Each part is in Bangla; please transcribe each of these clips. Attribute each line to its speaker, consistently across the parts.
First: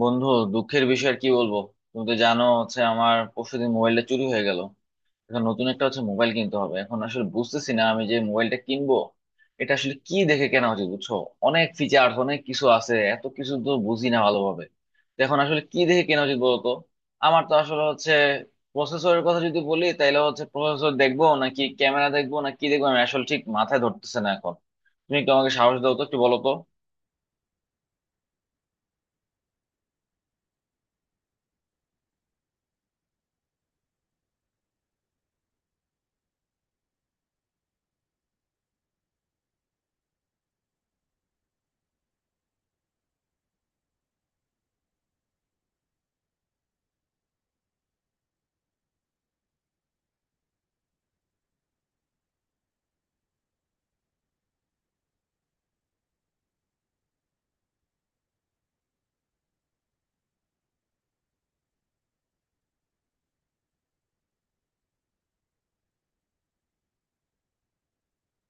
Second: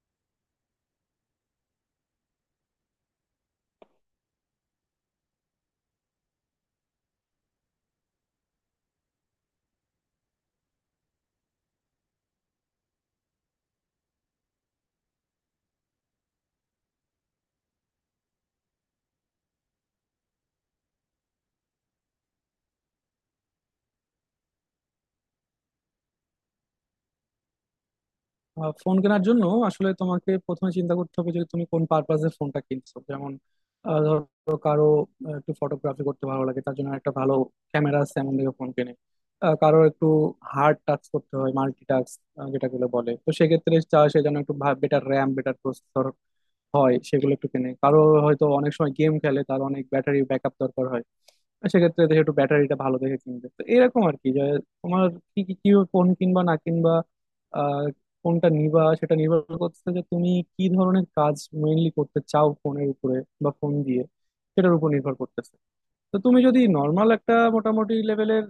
Speaker 1: বন্ধু, দুঃখের বিষয় আর কি বলবো। তুমি তো জানো হচ্ছে আমার পরশুদিন মোবাইলটা চুরি হয়ে গেল। এখন নতুন একটা হচ্ছে মোবাইল কিনতে হবে। এখন আসলে বুঝতেছি না আমি যে মোবাইলটা কিনবো এটা আসলে কি দেখে কেনা উচিত, বুঝছো? অনেক ফিচার অনেক কিছু আছে, এত কিছু তো বুঝি না ভালোভাবে। তো এখন আসলে কি দেখে কেনা উচিত বলতো? আমার তো আসলে হচ্ছে প্রসেসরের কথা যদি বলি তাহলে হচ্ছে প্রসেসর দেখবো নাকি ক্যামেরা দেখবো, না কি দেখবো আমি আসলে ঠিক মাথায় ধরতেছে না এখন। তুমি একটু আমাকে সাহস দাও তো, একটু বলো তো।
Speaker 2: ফোন কেনার জন্য আসলে তোমাকে প্রথমে চিন্তা করতে হবে যে তুমি কোন পারপাসে ফোনটা কিনছো। যেমন ধরো কারো একটু ফটোগ্রাফি করতে ভালো লাগে, তার জন্য একটা ভালো ক্যামেরা আছে এমন দেখে ফোন কেনে। কারো একটু হার্ড টাচ করতে হয়, মাল্টি টাস্ক যেটাগুলো বলে তো সেক্ষেত্রে চায় সে যেন একটু বেটার র্যাম বেটার প্রসেসর হয়, সেগুলো একটু কিনে। কারো হয়তো অনেক সময় গেম খেলে, তার অনেক ব্যাটারি ব্যাকআপ দরকার হয়, আর সেক্ষেত্রে দেখে একটু ব্যাটারিটা ভালো দেখে কিনবে। তো এরকম আর কি যে তোমার কি কি কি ফোন কিনবা না কিনবা আহ কোনটা নিবা সেটা নির্ভর করছে যে তুমি কি ধরনের কাজ মেইনলি করতে চাও ফোনের উপরে বা ফোন দিয়ে, সেটার উপর নির্ভর করতেছে। তো তুমি যদি নর্মাল একটা মোটামুটি লেভেলের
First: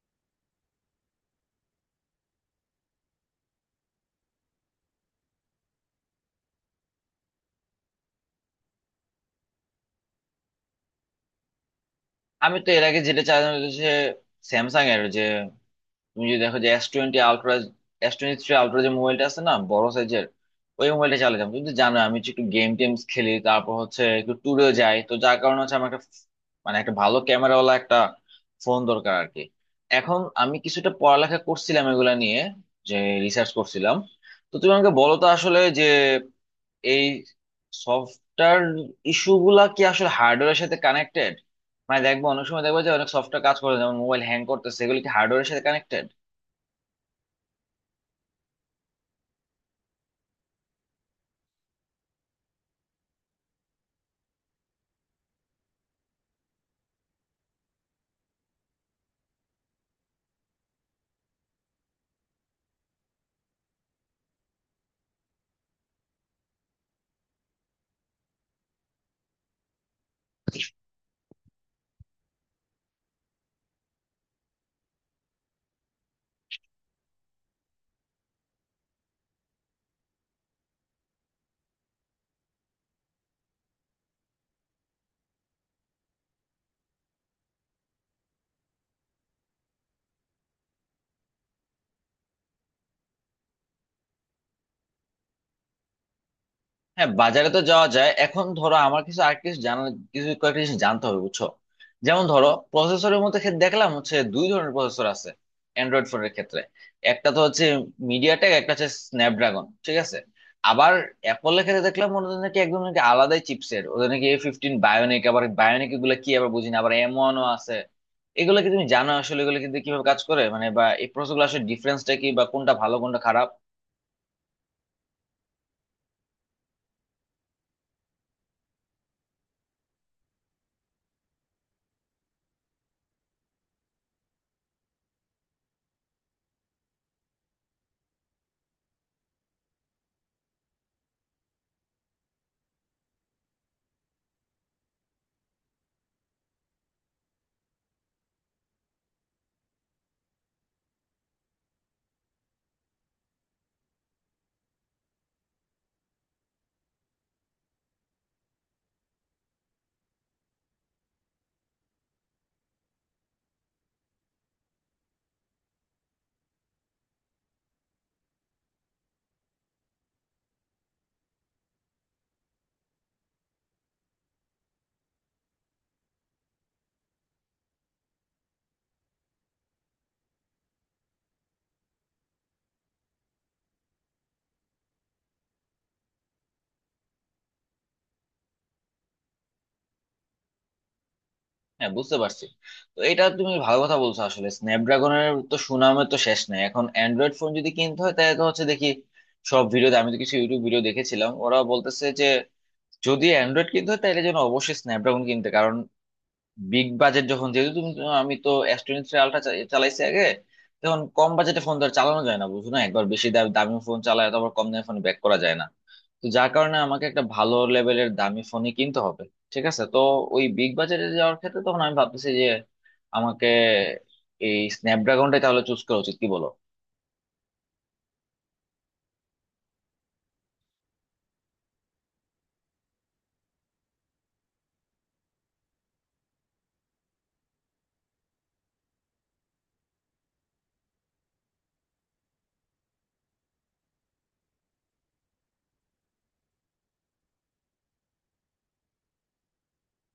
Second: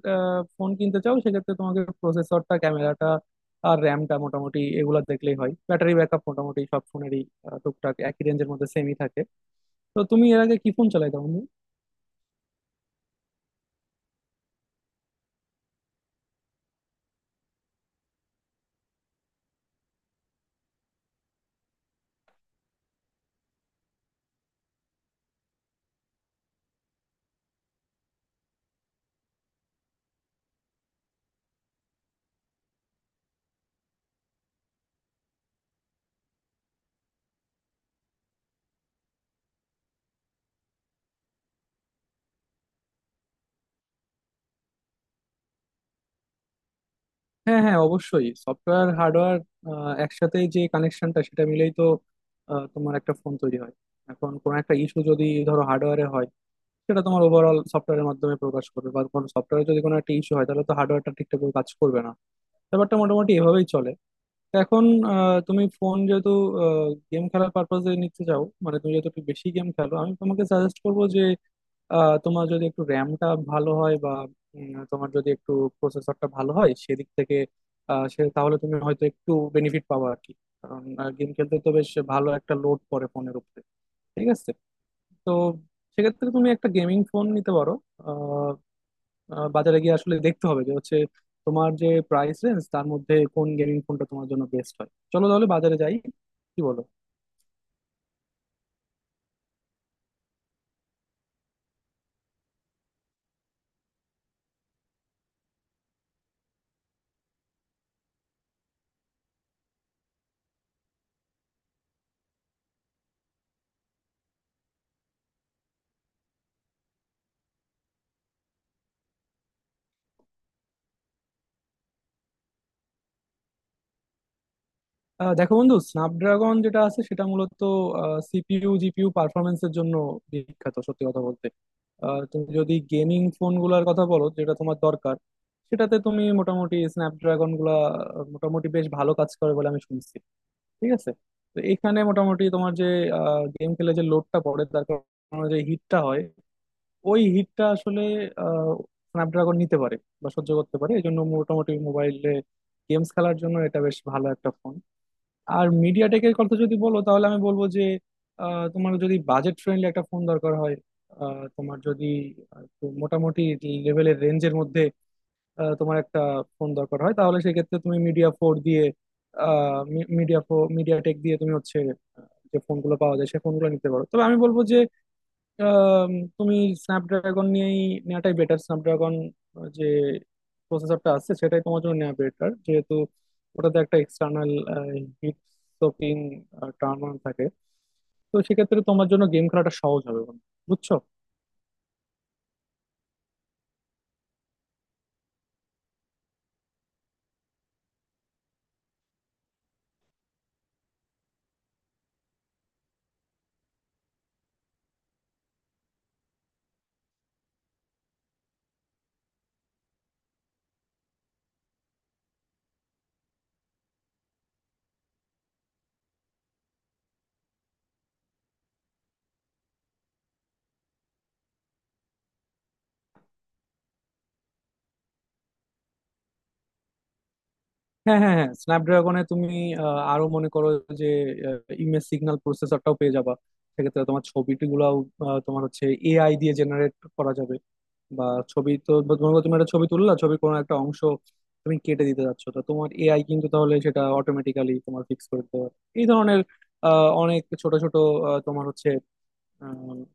Speaker 2: ফোন কিনতে চাও সেক্ষেত্রে তোমাকে প্রসেসরটা, ক্যামেরাটা আর র্যামটা মোটামুটি এগুলা দেখলেই হয়। ব্যাটারি ব্যাকআপ মোটামুটি সব ফোনেরই টুকটাক একই রেঞ্জের মধ্যে সেমই থাকে। তো তুমি এর আগে কি ফোন চালাইতা বন্ধু?
Speaker 1: আমি তো এর আগে যেটা চাইলাম যে স্যামসাং এর যে, তুমি যদি দেখো যে S20 Ultra, S23 Ultra যে মোবাইলটা আছে না বড় সাইজের, ওই মোবাইলটা চালিয়ে যাবো। তুমি তো জানো আমি হচ্ছে একটু গেম টেমস খেলি, তারপর হচ্ছে একটু ট্যুরেও যাই, তো যার কারণে হচ্ছে আমার একটা মানে একটা ভালো ক্যামেরাওয়ালা একটা ফোন দরকার আর কি। এখন আমি কিছুটা পড়ালেখা করছিলাম এগুলা নিয়ে, যে রিসার্চ করছিলাম। তো তুমি আমাকে বলো তো আসলে যে এই সফটওয়্যার ইস্যু গুলা কি আসলে হার্ডওয়্যারের সাথে কানেক্টেড? মানে দেখবো অনেক সময় দেখবো যে অনেক সফটওয়্যার কাজ করে না, যেমন মোবাইল হ্যাং করতেছে, এগুলো কি হার্ডওয়্যারের সাথে কানেক্টেড?
Speaker 2: হ্যাঁ হ্যাঁ অবশ্যই সফটওয়্যার হার্ডওয়্যার একসাথে যে কানেকশনটা সেটা মিলেই তো তোমার একটা ফোন তৈরি হয়। এখন কোনো একটা ইস্যু যদি ধরো হার্ডওয়্যারে হয় সেটা তোমার ওভারঅল সফটওয়্যারের মাধ্যমে প্রকাশ করবে, বা কোনো সফটওয়্যারে যদি কোনো একটা ইস্যু হয় তাহলে তো হার্ডওয়্যারটা ঠিকঠাক করে কাজ করবে না। ব্যাপারটা মোটামুটি এভাবেই চলে। তো এখন তুমি ফোন যেহেতু গেম খেলার পারপাসে নিতে চাও, মানে তুমি যেহেতু একটু বেশি গেম খেলো, আমি তোমাকে সাজেস্ট করবো যে তোমার যদি একটু র্যামটা ভালো হয় বা তোমার যদি একটু প্রসেসরটা ভালো হয় সেদিক থেকে সে তাহলে তুমি হয়তো একটু বেনিফিট পাবো আর কি। কারণ গেম খেলতে তো বেশ ভালো একটা লোড পড়ে ফোনের উপরে। ঠিক আছে। তো সেক্ষেত্রে তুমি একটা গেমিং ফোন নিতে পারো। বাজারে গিয়ে আসলে দেখতে হবে যে হচ্ছে তোমার যে প্রাইস রেঞ্জ তার মধ্যে কোন গেমিং ফোনটা তোমার জন্য বেস্ট হয়। চলো তাহলে বাজারে যাই, কি বলো?
Speaker 1: হ্যাঁ, বাজারে তো যাওয়া যায়। এখন ধরো আমার কিছু আর কিছু জানা কিছু কয়েকটা জিনিস জানতে হবে, বুঝছো। যেমন ধরো প্রসেসরের মধ্যে ক্ষেত্রে দেখলাম হচ্ছে দুই ধরনের প্রসেসর আছে অ্যান্ড্রয়েড ফোনের ক্ষেত্রে। একটা তো হচ্ছে মিডিয়াটেক, একটা হচ্ছে স্ন্যাপড্রাগন, ঠিক আছে। আবার অ্যাপলের ক্ষেত্রে দেখলাম ওদের নাকি একদম নাকি আলাদাই চিপসেট, ওদের নাকি A15 Bionic, আবার বায়োনিক এগুলো কি আবার বুঝিনা, আবার এম ওয়ানও আছে। এগুলো কি তুমি জানো আসলে এগুলো কিন্তু কিভাবে কাজ করে, মানে বা এই প্রসেসগুলো আসলে ডিফারেন্সটা কি, বা কোনটা ভালো কোনটা খারাপ?
Speaker 2: দেখো বন্ধু, স্ন্যাপড্রাগন যেটা আছে সেটা মূলত সিপিইউ জিপিইউ পারফরমেন্সের জন্য বিখ্যাত, সত্যি কথা বলতে। তুমি যদি গেমিং ফোন গুলার কথা বলো যেটা তোমার দরকার, সেটাতে তুমি মোটামুটি স্ন্যাপড্রাগন গুলা মোটামুটি বেশ ভালো কাজ করে বলে আমি শুনছি। ঠিক আছে। তো এখানে মোটামুটি তোমার যে গেম খেলে যে লোডটা পড়ে তার কারণে যে হিটটা হয়, ওই হিটটা আসলে আহ, স্ন্যাপড্রাগন নিতে পারে বা সহ্য করতে পারে। এই জন্য মোটামুটি মোবাইলে গেমস খেলার জন্য এটা বেশ ভালো একটা ফোন। আর মিডিয়া টেকের কথা যদি বলো তাহলে আমি বলবো যে তোমার যদি বাজেট ফ্রেন্ডলি একটা ফোন দরকার হয় তোমার যদি একটু মোটামুটি লেভেলের রেঞ্জের মধ্যে তোমার একটা ফোন দরকার হয়, তাহলে সেক্ষেত্রে তুমি মিডিয়া ফোর দিয়ে মিডিয়া ফোর মিডিয়া টেক দিয়ে তুমি হচ্ছে যে ফোনগুলো পাওয়া যায় সে ফোনগুলো নিতে পারো। তবে আমি বলবো যে আম, তুমি স্ন্যাপড্রাগন নিয়েই নেওয়াটাই বেটার। স্ন্যাপড্রাগন যে প্রসেসরটা আছে সেটাই তোমার জন্য নেওয়া বেটার যেহেতু ওটাতে একটা external heat soaking turn on থাকে। তো সেক্ষেত্রে তোমার জন্য গেম খেলাটা সহজ হবে বন্ধু। বুঝছো?
Speaker 1: হ্যাঁ, বুঝতে পারছি। তো এটা তুমি ভালো কথা বলছো, আসলে স্ন্যাপড্রাগনের তো সুনামের তো শেষ নাই। এখন অ্যান্ড্রয়েড ফোন যদি কিনতে হয় তাহলে তো হচ্ছে দেখি সব ভিডিওতে, আমি তো কিছু ইউটিউব ভিডিও দেখেছিলাম, ওরা বলতেছে যে যদি অ্যান্ড্রয়েড কিনতে হয় তাহলে যেন অবশ্যই স্ন্যাপড্রাগন কিনতে, কারণ বিগ বাজেট যখন যেহেতু তুমি, আমি তো S23 Ultra চালাইছি আগে। তখন কম বাজেটে ফোন তো আর চালানো যায় না, বুঝো না, একবার বেশি দাম দামি ফোন চালায় তো আবার কম দামি ফোন ব্যাক করা যায় না। তো যার কারণে আমাকে একটা ভালো লেভেলের দামি ফোনই কিনতে হবে, ঠিক আছে। তো ওই বিগ বাজারে যাওয়ার ক্ষেত্রে তখন আমি ভাবতেছি যে আমাকে এই স্ন্যাপড্রাগনটাই তাহলে চুজ করা উচিত, কি বলো?
Speaker 2: হ্যাঁ হ্যাঁ হ্যাঁ স্ন্যাপড্রাগনে তুমি আরো মনে করো যে ইমেজ সিগন্যাল প্রসেসরটাও পেয়ে যাবা। সেক্ষেত্রে তোমার ছবিটি গুলাও তোমার হচ্ছে এআই দিয়ে জেনারেট করা যাবে। বা ছবি তো মনে করো তুমি একটা ছবি তুললা, ছবির কোনো একটা অংশ তুমি কেটে দিতে যাচ্ছ, তো তোমার এআই কিন্তু তাহলে সেটা অটোমেটিক্যালি তোমার ফিক্স করে দিতে পারে। এই ধরনের অনেক ছোট ছোট তোমার হচ্ছে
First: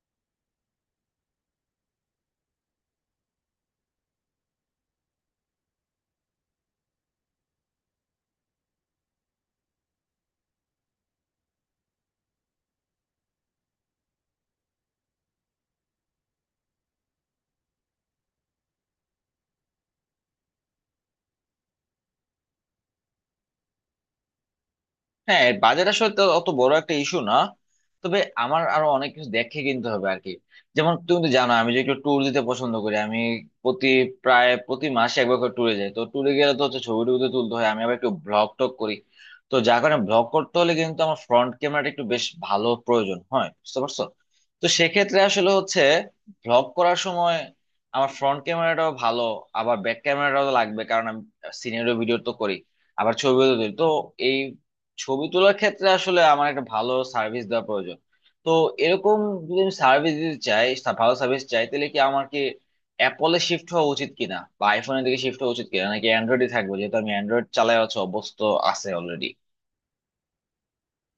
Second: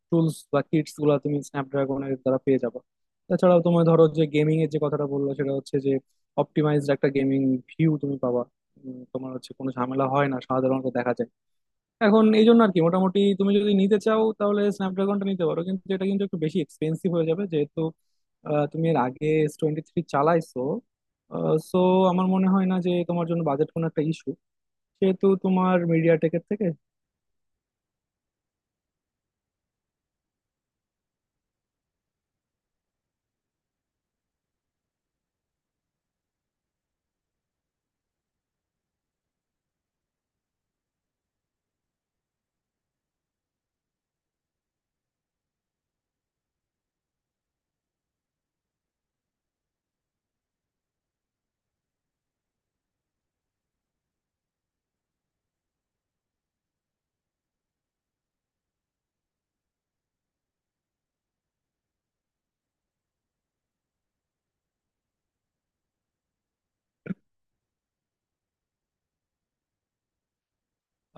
Speaker 2: টুলস বা কিটস গুলা তুমি স্ন্যাপড্রাগনের দ্বারা পেয়ে যাবে। তাছাড়াও তোমার ধরো যে গেমিং এর যে কথাটা বললো সেটা হচ্ছে যে অপটিমাইজড একটা গেমিং ভিউ তুমি পাবা। তোমার হচ্ছে কোনো ঝামেলা হয় না সাধারণত দেখা যায়। এখন এই জন্য আর কি মোটামুটি তুমি যদি নিতে চাও তাহলে স্ন্যাপড্রাগনটা নিতে পারো, কিন্তু এটা কিন্তু একটু বেশি এক্সপেন্সিভ হয়ে যাবে যেহেতু তুমি এর আগে S23 চালাইছো। সো আমার মনে হয় না যে তোমার জন্য বাজেট কোনো একটা ইস্যু, সেহেতু
Speaker 1: হ্যাঁ,
Speaker 2: তোমার
Speaker 1: বাজেট আসলে তো
Speaker 2: মিডিয়াটেকের
Speaker 1: অত
Speaker 2: থেকে
Speaker 1: বড় একটা ইস্যু না, তবে আমার আরো অনেক কিছু দেখে কিনতে হবে আর কি। যেমন তুমি তো জানো আমি যে একটু ট্যুর দিতে পছন্দ করি, আমি প্রতি প্রায় প্রতি মাসে একবার করে ট্যুরে যাই। তো ট্যুরে গেলে তো হচ্ছে ছবি টবি তো তুলতে হয়, আমি আবার একটু ব্লগ টক করি। তো যার কারণে ব্লগ করতে হলে কিন্তু আমার ফ্রন্ট ক্যামেরাটা একটু বেশ ভালো প্রয়োজন হয়, বুঝতে পারছো। তো সেক্ষেত্রে আসলে হচ্ছে ব্লগ করার সময় আমার ফ্রন্ট ক্যামেরাটাও ভালো, আবার ব্যাক ক্যামেরাটাও লাগবে, কারণ আমি সিনিয়র ভিডিও তো করি, আবার ছবিও তো তুলি। তো এই ছবি তোলার ক্ষেত্রে আসলে আমার একটা ভালো সার্ভিস দেওয়া প্রয়োজন। তো এরকম যদি আমি সার্ভিস দিতে চাই, ভালো সার্ভিস চাই, তাহলে কি আমার কি অ্যাপলে শিফট হওয়া উচিত কিনা, বা আইফোনের দিকে শিফট হওয়া উচিত কিনা, নাকি অ্যান্ড্রয়েডে থাকবো যেহেতু আমি অ্যান্ড্রয়েড চালাই, হচ্ছে অভ্যস্ত আছে অলরেডি।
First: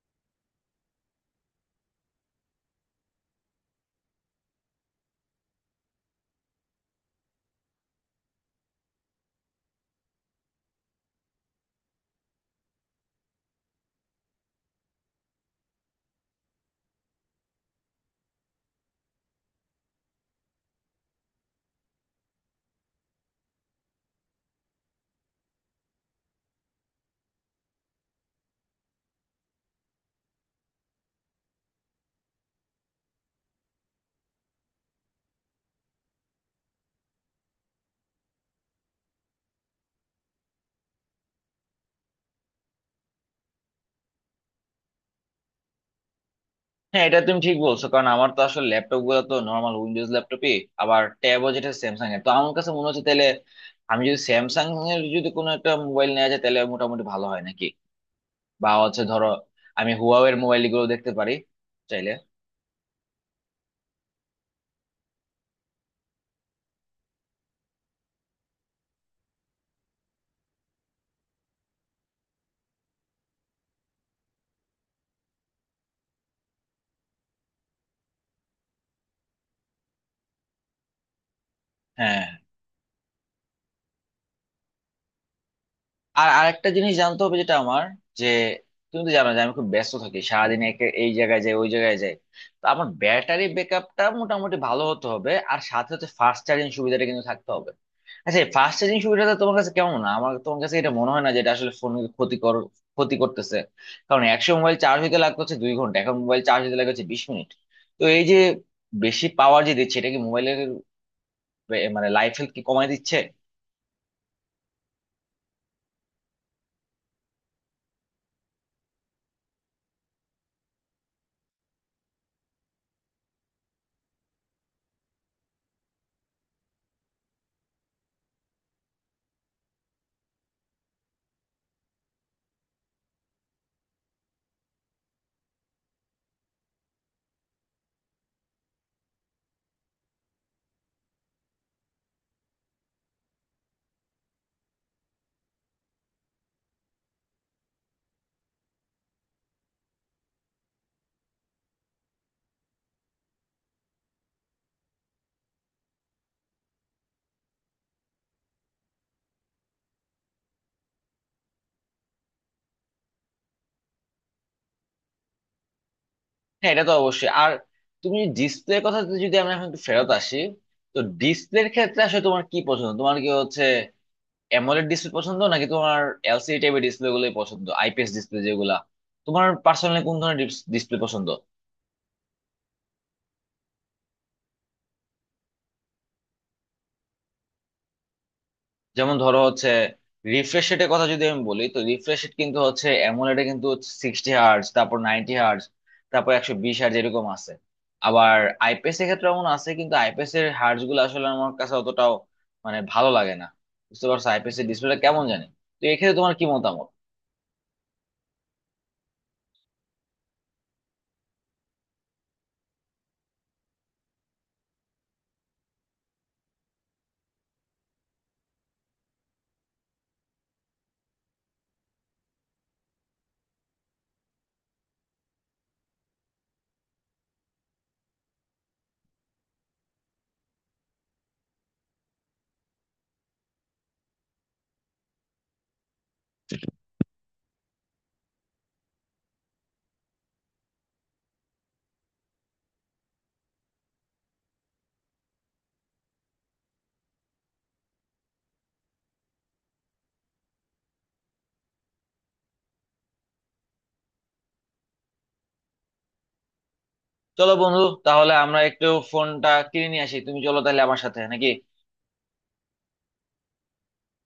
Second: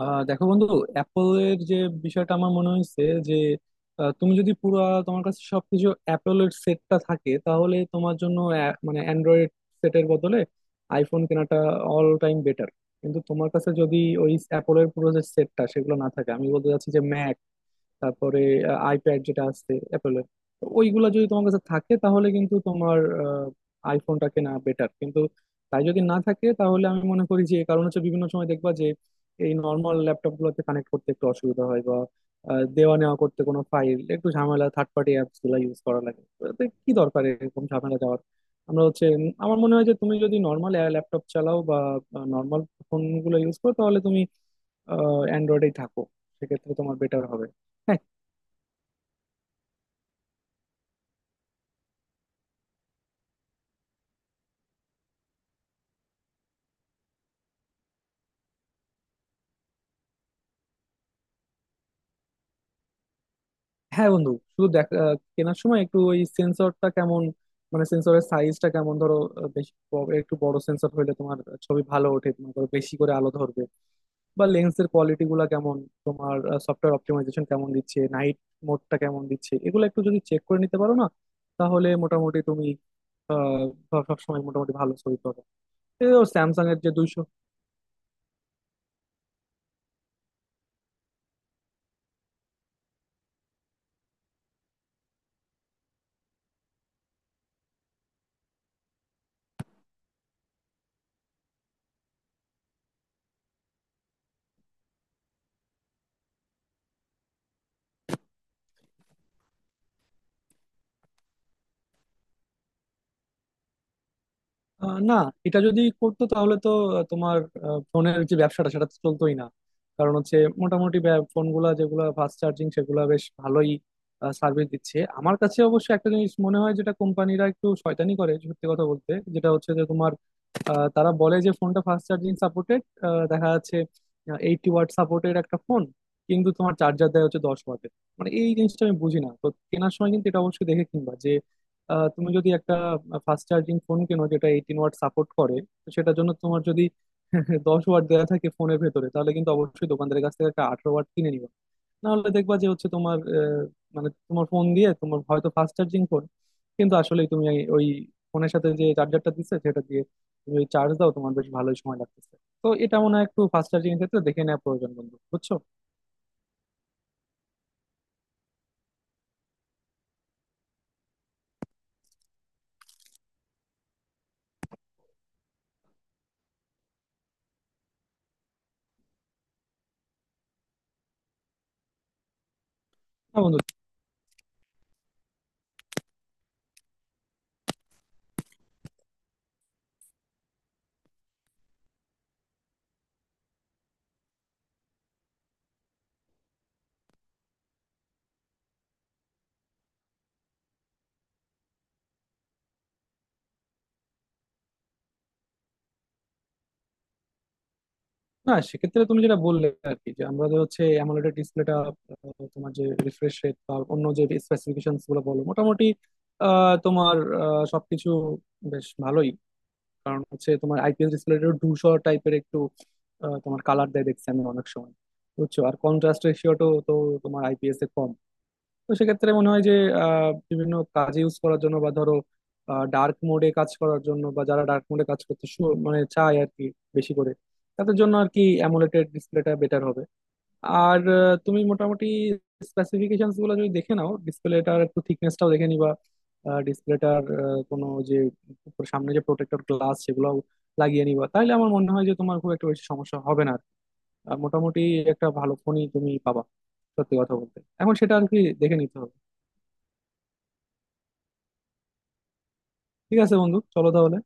Speaker 2: দেখো বন্ধু, অ্যাপলের যে বিষয়টা আমার মনে হয়েছে যে তুমি যদি পুরো তোমার কাছে সবকিছু অ্যাপলের সেটটা থাকে তাহলে তোমার জন্য মানে অ্যান্ড্রয়েড সেটের বদলে আইফোন কেনাটা অল টাইম বেটার। কিন্তু তোমার কাছে যদি ওই অ্যাপলের পুরো যে সেটটা সেগুলো না থাকে, আমি বলতে চাচ্ছি যে ম্যাক, তারপরে আইপ্যাড যেটা আছে অ্যাপেলের ওইগুলা যদি তোমার কাছে থাকে তাহলে কিন্তু তোমার আইফোনটা কেনা বেটার। কিন্তু তাই যদি না থাকে তাহলে আমি মনে করি যে কারণ হচ্ছে বিভিন্ন সময় দেখবা যে এই নর্মাল ল্যাপটপ গুলোতে কানেক্ট করতে একটু অসুবিধা হয় বা দেওয়া নেওয়া করতে কোনো ফাইল একটু ঝামেলা, থার্ড পার্টি অ্যাপস গুলা ইউজ করা লাগে। তো এতে কি দরকার এরকম ঝামেলা যাওয়ার। আমরা হচ্ছে আমার মনে হয় যে তুমি যদি নর্মাল ল্যাপটপ চালাও বা নর্মাল ফোন গুলো ইউজ করো তাহলে তুমি অ্যান্ড্রয়েডেই থাকো, সেক্ষেত্রে তোমার
Speaker 1: হ্যাঁ, এটা
Speaker 2: বেটার
Speaker 1: তুমি
Speaker 2: হবে।
Speaker 1: ঠিক বলছো,
Speaker 2: হ্যাঁ
Speaker 1: কারণ আমার তো আসলে ল্যাপটপ গুলো তো নর্মাল উইন্ডোজ ল্যাপটপই। আবার ট্যাবও যেটা স্যামসাং এর। তো আমার কাছে মনে হচ্ছে তাহলে আমি যদি স্যামসাং এর যদি কোনো একটা মোবাইল নেওয়া যায় তাহলে মোটামুটি ভালো হয় নাকি, বা হচ্ছে ধরো আমি হুয়াওয়ের মোবাইল গুলো দেখতে পারি চাইলে।
Speaker 2: হ্যাঁ বন্ধু। শুধু দেখা কেনার সময় একটু ওই সেন্সরটা কেমন, মানে সেন্সরের সাইজটা কেমন। ধরো বেশি একটু বড় সেন্সর হইলে তোমার ছবি ভালো ওঠে, তোমার ধরো বেশি করে আলো ধরবে। বা লেন্সের কোয়ালিটি গুলা কেমন, তোমার সফটওয়্যার অপটিমাইজেশন কেমন দিচ্ছে, নাইট মোডটা কেমন দিচ্ছে, এগুলো একটু যদি চেক করে নিতে পারো না তাহলে
Speaker 1: হ্যাঁ।
Speaker 2: মোটামুটি তুমি আহ, সবসময় মোটামুটি ভালো ছবি পাবে।
Speaker 1: আর
Speaker 2: স্যামসাং
Speaker 1: আরেকটা
Speaker 2: এর যে
Speaker 1: জিনিস
Speaker 2: 200
Speaker 1: জানতে হবে যেটা আমার, যে তুমি তো জানো যে আমি খুব ব্যস্ত থাকি সারাদিন, একে এই জায়গায় যাই ওই জায়গায় যাই। তো আমার ব্যাটারি ব্যাকআপটা মোটামুটি ভালো হতে হবে, আর সাথে সাথে ফাস্ট চার্জিং সুবিধাটা কিন্তু থাকতে হবে। আচ্ছা, এই ফাস্ট চার্জিং সুবিধাটা তোমার কাছে কেমন, না আমার তোমার কাছে এটা মনে হয় না যে এটা আসলে ফোন ক্ষতি করতেছে? কারণ একশো মোবাইল চার্জ হইতে লাগতো হচ্ছে 2 ঘন্টা, এখন মোবাইল চার্জ হইতে লাগে হচ্ছে 20 মিনিট। তো এই যে বেশি পাওয়ার যে দিচ্ছে এটা কি মোবাইলের মানে লাইফ হেল্থ কি কমায় দিচ্ছে?
Speaker 2: না, এটা যদি করতো তাহলে তো তোমার ফোনের যে ব্যবসাটা সেটা তো চলতোই না। কারণ হচ্ছে মোটামুটি ফোনগুলা যেগুলো ফাস্ট চার্জিং সেগুলো বেশ ভালোই সার্ভিস দিচ্ছে। আমার কাছে অবশ্য একটা জিনিস মনে হয় যেটা কোম্পানিরা একটু শয়তানি করে সত্যি কথা বলতে, যেটা হচ্ছে যে তোমার তারা বলে যে ফোনটা ফাস্ট চার্জিং সাপোর্টেড, দেখা যাচ্ছে 80 ওয়াট সাপোর্টেড একটা ফোন, কিন্তু তোমার চার্জার দেয় হচ্ছে 10 ওয়াটের। মানে এই জিনিসটা আমি বুঝি না। তো কেনার সময় কিন্তু এটা অবশ্যই দেখে কিনবা। তুমি যদি একটা ফাস্ট চার্জিং ফোন কেনো যেটা 18 ওয়াট সাপোর্ট করে, তো সেটার জন্য তোমার যদি 10 ওয়াট দেওয়া থাকে ফোনের ভেতরে, তাহলে কিন্তু অবশ্যই দোকানদারের কাছ থেকে একটা 18 ওয়াট কিনে নিবা। নাহলে দেখবা যে হচ্ছে তোমার মানে তোমার ফোন দিয়ে তোমার হয়তো ফাস্ট চার্জিং ফোন কিন্তু আসলে তুমি ওই ফোনের সাথে যে চার্জারটা দিচ্ছে সেটা দিয়ে তুমি ওই চার্জ দাও, তোমার বেশ ভালোই সময় লাগতেছে। তো এটা মনে হয় একটু ফাস্ট চার্জিং এর ক্ষেত্রে দেখে নেওয়া প্রয়োজন বন্ধু, বুঝছো?
Speaker 1: হ্যাঁ, এটা তো অবশ্যই। আর তুমি ডিসপ্লের কথা যদি যদি আমরা এখন একটু ফেরত আসি, তো ডিসপ্লের ক্ষেত্রে আসলে তোমার কি পছন্দ, তোমার কি হচ্ছে অ্যামোলেড ডিসপ্লে পছন্দ নাকি তোমার এলসিডি টাইপের ডিসপ্লে গুলোই পছন্দ, আইপিএস ডিসপ্লে যেগুলা? তোমার পার্সোনালি কোন ধরনের ডিসপ্লে পছন্দ?
Speaker 2: না বন্ধু।
Speaker 1: যেমন ধরো হচ্ছে রিফ্রেশ রেটের কথা যদি আমি বলি, তো রিফ্রেশ রেট কিন্তু হচ্ছে এমন, এটা কিন্তু 60 Hz, তারপর 90 Hz, তারপর 120 Hz, এরকম আছে। আবার আইপিএস এর ক্ষেত্রে এমন আছে, কিন্তু আইপিএস এর হার্জ গুলো আসলে আমার কাছে অতটাও মানে ভালো লাগে না, বুঝতে পারছো, আইপিএস এর ডিসপ্লেটা কেমন জানি। তো এক্ষেত্রে তোমার কি মতামত?
Speaker 2: না, সেক্ষেত্রে তুমি যেটা বললে আর কি, যে আমরা যে হচ্ছে অ্যামোলেড ডিসপ্লেটা, তোমার যে রিফ্রেশ রেট বা অন্য যে স্পেসিফিকেশন গুলো বলো মোটামুটি তোমার সবকিছু বেশ ভালোই। কারণ হচ্ছে তোমার আইপিএস ডিসপ্লেটা ধূসর টাইপের একটু তোমার কালার দেয় দেখছি আমি অনেক সময়, বুঝছো? আর কন্ট্রাস্ট রেশিওটাও তো তোমার আইপিএস এর কম। তো সেক্ষেত্রে মনে হয় যে বিভিন্ন কাজে ইউজ করার জন্য বা ধরো ডার্ক মোডে কাজ করার জন্য, বা যারা ডার্ক মোডে কাজ করতে মানে চায় আর কি বেশি করে, তাদের জন্য আর কি অ্যামোলেড ডিসপ্লেটা বেটার হবে। আর তুমি মোটামুটি স্পেসিফিকেশনস গুলো যদি দেখে নাও, ডিসপ্লেটার একটু থিকনেসটাও দেখে নিবা। ডিসপ্লেটার কোনো যে উপর সামনে যে প্রোটেক্টর গ্লাস সেগুলো লাগিয়ে নিবা তাহলে আমার মনে হয় যে তোমার খুব একটা বেশি সমস্যা হবে না আর কি। আর মোটামুটি একটা ভালো ফোনই তুমি পাবা। সত্যি কথা
Speaker 1: চলো
Speaker 2: বলতে
Speaker 1: বন্ধু,
Speaker 2: এখন সেটা আর
Speaker 1: তাহলে
Speaker 2: কি
Speaker 1: আমরা
Speaker 2: দেখে
Speaker 1: একটু
Speaker 2: নিতে হবে।
Speaker 1: ফোনটা কিনে নিয়ে আসি, তুমি চলো তাহলে আমার সাথে নাকি।
Speaker 2: ঠিক আছে বন্ধু, চলো তাহলে।